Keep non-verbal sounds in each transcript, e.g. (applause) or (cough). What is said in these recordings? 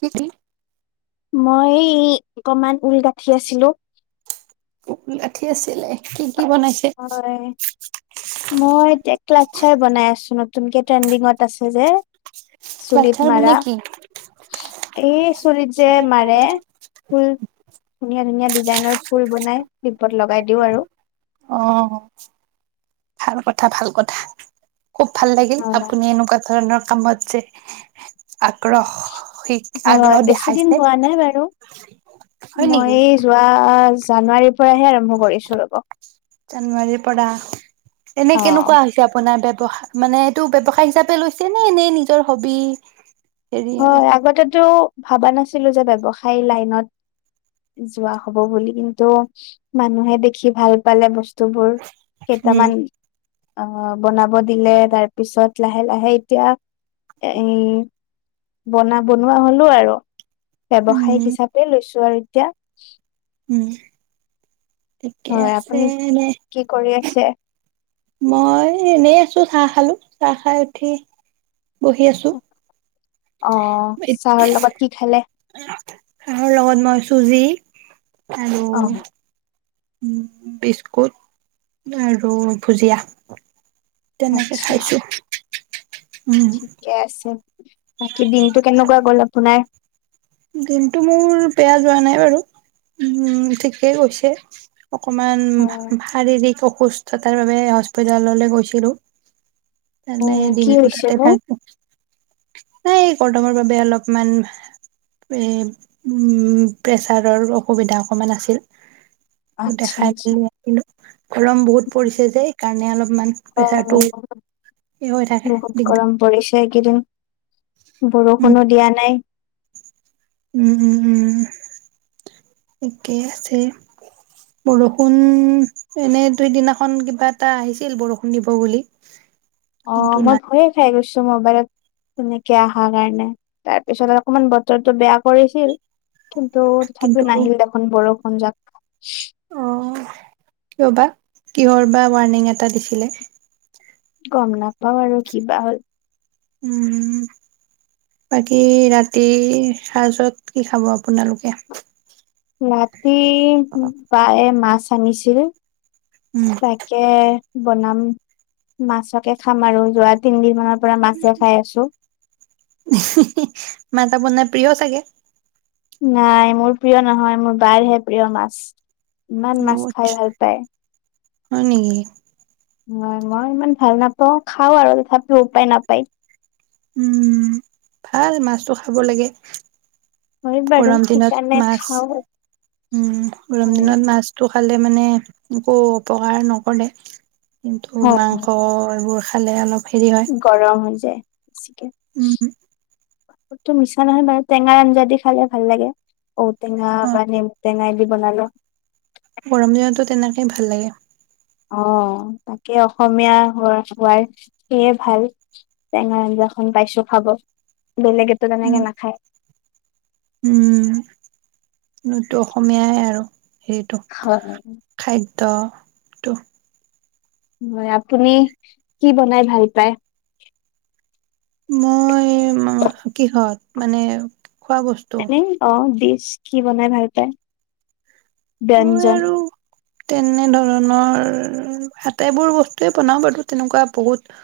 কি? কি? মই অকমান ঊল গাঁঠি আছিলো। গাঁঠি আছিলে। কি? কি বনাইছে হয়। মই এতিয়া ক্লাটচাৰ বনাই আছো। নতুনকে ট্ৰেণ্ডিঙত আছে যে। চুলিত ক্লাটচাৰ মাৰা মানে কি? এই চুলিত যে মাৰে ফুল। ধুনীয়া- ধুনীয়া। ডিজাইনৰ ফুল বনাই (unintelligible) ‌ লগাই দিওঁ আৰু অ ভাল কথা, ভাল কথা। খুব ভাল লাগিল, হয়, আপুনি এনেকুৱা ধৰণৰ কামত যে আগ্ৰহ হয়, আগ্ৰহ বেছি দিন দেখাইছে হোৱা নাই বাৰু, হয় মই নেকি এই যোৱা জানুৱাৰীৰ পৰাহে আৰম্ভ কৰিছো ৰ'ব। জানুৱাৰীৰ পৰা? এনে অ', কেনেকুৱা হৈছে আপোনাৰ ব্যব ৱসা মানে এইটো ব্যৱসায় হিচাপে লৈছে, নে এনেই নিজৰ হবি? হেৰি আৰু হয় আগতেতো ভাবা নাছিলো যে ব্যৱসায় লাইনত যোৱা হ'ব বুলি কিন্তু মানুহে দেখি ভাল পালে বস্ বস্তুবোৰ উম কেইটামান অহ, বনাব দিলে তাৰ পিছত লাহে লাহে এতিয়া এ বনা বনোৱা হ'লো আৰু। ব্যৱসায়িক উম হিচাপে লৈছো। আৰু এতিয়া? উম। ঠিকে হয়, আছে আপুনি এনে কি কৰি আছে? মই এনেই আছো চাহ খালোঁ, চাহ খাই উঠি বহি আছো। অ', চাহৰ লগত কি খালে? আৰু লগত মই চুজি আৰু অ উম, বিস্কুট আৰু ভুজিয়া। তেনেকে আচ্ছা খাইছো। উম ঠিকে আছে। বাকী দিনতটো কেনেকুৱা গ'ল আপোনাৰ? দিনটো মোৰ বেয়া যোৱা নাই বাৰু উম, ঠিকেই গৈছে। অকমান অ শাৰীৰিক সুস্থতাৰ বাবে হস্পিতাললৈ গৈছিলো। অ তানে কি দিনটো হৈছে তাতে নো থাক নাই কলদমৰ বাবে অলপমান উম, প্ৰেছাৰৰ অসুবিধা অকণমান আছিল। ত আচ্ছা দেখাই আচ্ছা হয় পিলে বোলো গৰম বহুত পৰিছে যে এইকাৰণে অলপমান প্ৰেচাৰটো বহুত হৈ থাকে বহুত দিগদাৰ গৰম পৰিছে এইকেইদিন উম বৰষুণো দিয়া নাই। তিকে আছে বৰষুণ এনেই দুইদিনাখন কিবা এটা আহিছিল বৰষুণ দিব বুলি কিন্তু অঁ মই নাই ভয়ে খাই গৈছো। মবাইলত তেনেকে অহাৰ কাৰণে তাৰপিছত অকমান বতৰটো বেয়া কৰিছিল কিন্তু তথাপিও নাহিল দেখোন বৰষ সজাক অঁ ৰবা কিহৰ বা ৱানিংৰ এটা দিছিলে গম নাপাওঁ আৰু কি বা হ'ল উম বাকী ৰাতি সাৰজত কি খাব আপোনালোকে ৰাতি প্ৰায় মাছ খানিছিল উম তাকেয বনাম মাছকে খাম আৰু যোৱা তিনদিন মানৰ পৰা মাছো খাই আছো বনাই প্ৰিয় চাগে নাই মোৰ প্ৰিয় নহয় মোৰ বাৰহে প্ৰিয় মাছ ইমান মাছ খাই ভাল পায় হয় নেকি? হয় মই ইমান ভাল নাপাওঁ খাও আৰু তথাপিও উপায় নাপায়। উম ভাল মাছটো খাব লাগে। হয় বাৰু গৰম দিনত সেইকাৰণে মাছ খাও উম গৰম হয় দিনত মাছটো খাল মানে একো অকাৰ নকৰে। কিন্তু হয় মাংস এইবোৰ খালে অলপ হেৰি হয় গৰম হৈ যায়। চিকেন উম তো মিছা নহয় বাৰু টেঙাৰ আঞ্জা দি খালে ভাল লাগে। ঔটেঙা অ বা নে টেঙাই দি বনালে। গৰম দিনতো তেনেকেই ভাল লাগে। অ তাকে অসমীয়া হোৱা হোৱাৰ সেইয়ে ভাল টেঙা আঞ্জাখন পাইছো খাব, বেলেগেতো উম তেনেকে নাখায়। উম নতো অসমীয়াই আৰু। সেইটো হয় খাইদ ত হয় আপুনি কি বনাই ভাল পায় মই, কিহঁত মানে? খোৱা বস্তু এনে অ', দি কি বনাই ভাল পায়? মই ব্যঞ্জন আৰু তেনে ধৰণৰ আটাইবোৰ বস্তুৱে বনাওঁ বাৰু তেনেকুৱা বহুত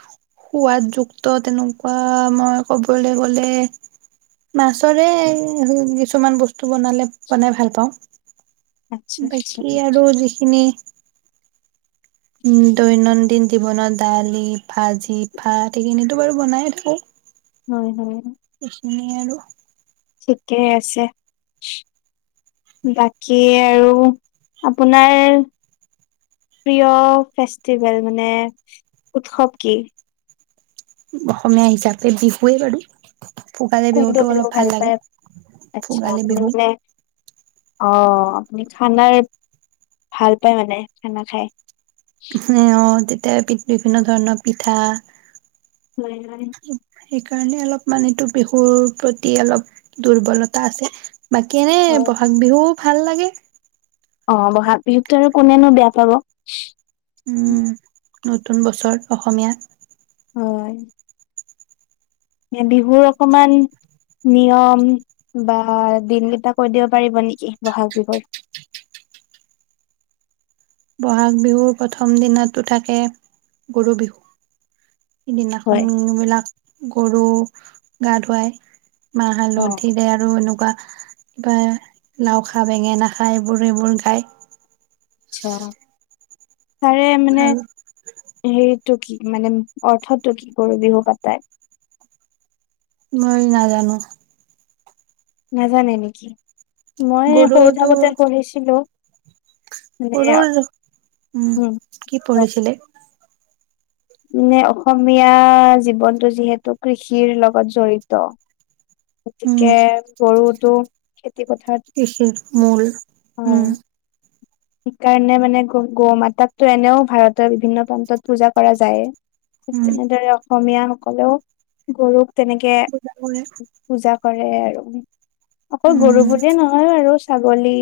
সোৱাদযুক্ত তেনেকুৱা মই ক'বলৈ গ'লে মাছৰে কিছুমান বস্তু বনালে বনাই ভাল পাওঁ। আচ্ছা আচ্ছা বাকী আৰু যিখিনি উম, দৈনন্দিন জীৱনত দালি, ভাজি, ভাত সেইখিনো বাৰু বনাই থাকো। হয়, হয়। এইখিনি আৰু ঠিকেই আছে, বাকী আৰু আপোনাৰ প্ৰিয় ফেষ্টিভেল মানে উৎসৱ কি? অসমীয়া হিচাপে বিহুৱেই বাৰু। ভোগালী কোনটো বিহুতটো বিহু অলপ ভাল পায় লাগে, আচ্ছা ভোগালী আপুনি বিহু। মানে অ', আপুনি খানাৰ ভাল পায় মানে, খানা খাই। (unintelligible) অ' দে তাতে (unintelligible) বিভিন্ন ধৰণৰ পিঠা হয়--হয়। কাৰণে, অলপমান এইটো বিহুৰ প্ৰতি অলপ দুৰ্বলতা আছে। বাকী এনেই বহাগ বিহু ভাল লাগে। অ', ব'হাগ বিহুততো আৰু কোনেনো বেয়া পাব? উম্, নতুন বছৰ, অসমীয়া হয়। বিহুৰ অকণমান নিয়ম বা দিন কেইটা কৈ দিব পাৰিব নেকি? বহাগ বিহুৰ বহাগ বিহুৰ প্ৰথম দিনাটো থাকে, গৰু বিহু। সিদিনাখন, হয়, বিলাক গৰু গা ধুৱাই। মাহ অ' হালধিৰে আৰু এনেকুৱা কিবা লাও খা, বেঙেনা খা এইবোৰ-এইবোৰ গায়। আচ্ছা। তাৰে মানে আৰু হেৰি টো কি মানে অৰ্থটো কি কৰো বিহু পাতা? মই নাজানো। নাজানে নেকি? মই সৰু গৰুটো থাকোতে পঢ়িছিলো। মানে গৰুৰ উম উম, কি পঢ়িছিলে? মানে অসমীয়া জীৱনটো যিহেতু কৃষিৰ লগত জড়িত। উম গতিকে গৰুটো খেতি পথাৰত কৃষিৰ মূল হয় উম সেইকাৰণে মানে গ গৌ মাতাকো এনেও ভাৰতৰ বিভিন্ন প্ৰান্তত পূজা কৰা যায় ঠিক উম তেনেদৰে অসমীয়া কলেও গৰুক তেনেকে পূজা কৰে পূজা কৰে আৰু অকলৌ গৰু উম বুলিয়ে নহয় আৰু ছাগলী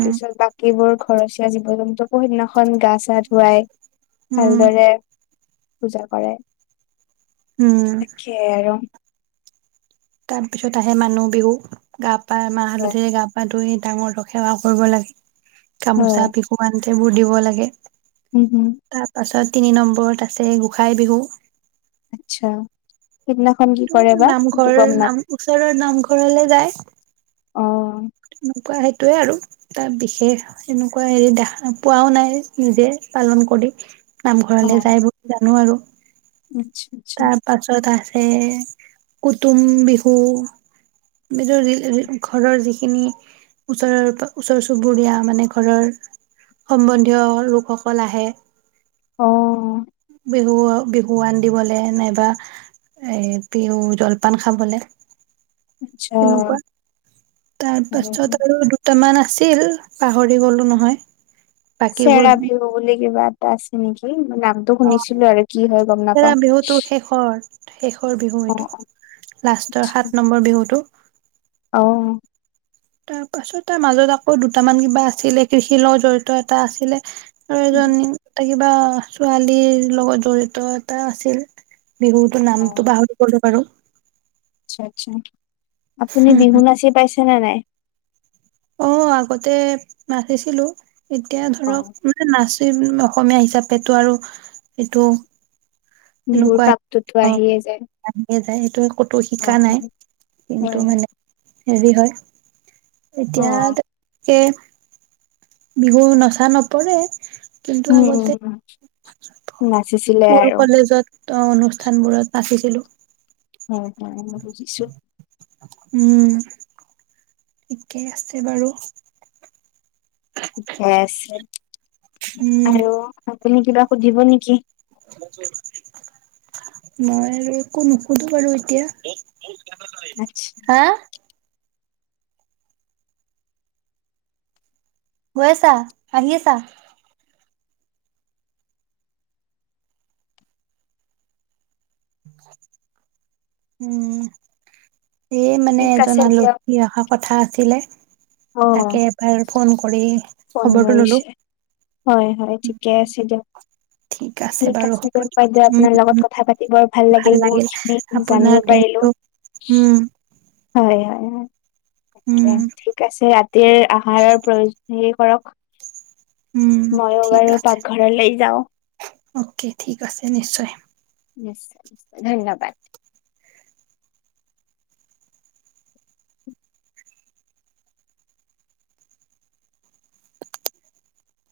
ত তাৰ পিছত বাকীবোৰ ঘৰচীয়া জীৱ জন্তুকন্্যখন গা গা ধুৱাই উম ভালদৰে পূজা কৰে উম তাকেইাই আৰু তাৰপিছত আহে মানুহ বিহু গাপ পায় মাহ হয় হালধিৰে গা পা ধুই ডাঙৰটো সেৱা কৰিব লাগে হয় গামোচা বিহুুৱান সবোৰ দিব লাগে উম হম তাৰ পাছত তিনি নম্বৰত আছে গোঁসাই বিহু আচ্ছা কৰে বা সেইটো নামঘৰ গম নাপ নাম ওচৰৰ নামঘৰ ঘৰলৈ যায় অ' সেইটোয়ে আৰু তাৰ বিশেষ এনেকুৱা হেৰি দেখা পোৱাও নাই নিজে পালন কৰি অ নামঘৰলে যায় বুলি জানো আৰু আচ্ছা আচ্ছা তাৰ পাছত আ কুটুম বিহু বুলি ঘৰৰ খিন ওচৰৰ পৰা ওচৰ চুবুৰীয়া মানে ঘৰৰ সম্বন্ধীয় লোকসকল আহে অ' বিহু বিহুৱান দিবলৈ নাইবা এ বিহু জলপান খাবলৈ আচ্ছা তাৰ পাছত আৰু দুটা ইমান আছিল পাহৰি গলো নহয় বাকীবোৰ চেৰা বিহু উনে কিবা আছে নেকি। নামটো অ শুনিছিলো আৰু কি হয় গম থেৰা নাপওঁ। বিহুটো শেষৰ শেষৰ বিহু এইটো লাষ্টৰ আচ্ছা সাত নম্বৰ বিহুতটো। অ'। তাৰ পাছত তাৰ মাজত আকৌ দুটামান কিবা আছিলে কৃষিৰ লগত জড়িত এটা আছিলে। আৰু উম, এজনী তাইক কিবা ছোৱালীৰ লগত জড়িত এটা আছিল। বিহুতো নামটো অ', পাহৰি গলো বাৰু। আচ্ছা আচ্ছা। আপুনি বিহু নাচি পাইছে। ন' নাই। অ', আগতে মাতিছিলো। এতিয়া ধৰক অ', মানে নাচ অসমীয়া হিচাপটো আৰু এইটো বিহুৰ এনেকুৱাই পাকটোতো আহিয়ে যায়। যায় সেইটোোৱে ক'তো শিকা নাই অ', হয় কিন্তু হয়। মানে হেৰি হয়। এতিয়া অ', তনেকে বিহু নচা নপৰে। কিন্তু উম, উম, আগতে উম, নাচিছিলে স্কুল আৰু কলেজত অ', অনুষ্ঠানবোৰত নাছি লো হয়, হয় মই বুজিছো। উম। ঠিকেই আছে বাৰু। ঠিকে আছে। উম আৰু আপুনি কিবা সুধিব নেকি? মই আৰু একো নুশুধো বাৰু এতিয়া। হা (unintelligible) গৈছা, আহিছা? উম। এই মানে ঠিক এজন আছে দিয়ক। আলহী অহা কথা আ ছিলে অ', তাকে (unintelligible) ফোন কৰি ফোন খবৰটো ললো কৰিছে, হয়, হয়, ঠিকে আছে দিয়ক। ঠিক বাৰু আছে হ'ব দিয়ক, বাইদেউ উম আপোনাৰ লগত উম কথা পাতি বৰ ভাল লাগিল, বহুতখিনি জানিব পাৰিলোঁ। উম হয়, হয়, হয়। উম ঠিক আছে (unintelligible) (unintelligible) আহাৰৰ প্ৰয়ো (unintelligible) কৰক। উম, ময়ো ঠিক বাৰু আছে, পাকঘৰলৈ যাওঁ অকে ঠিক আছে, নিশ্চয়। নিশ্চ ধন্যবাদ।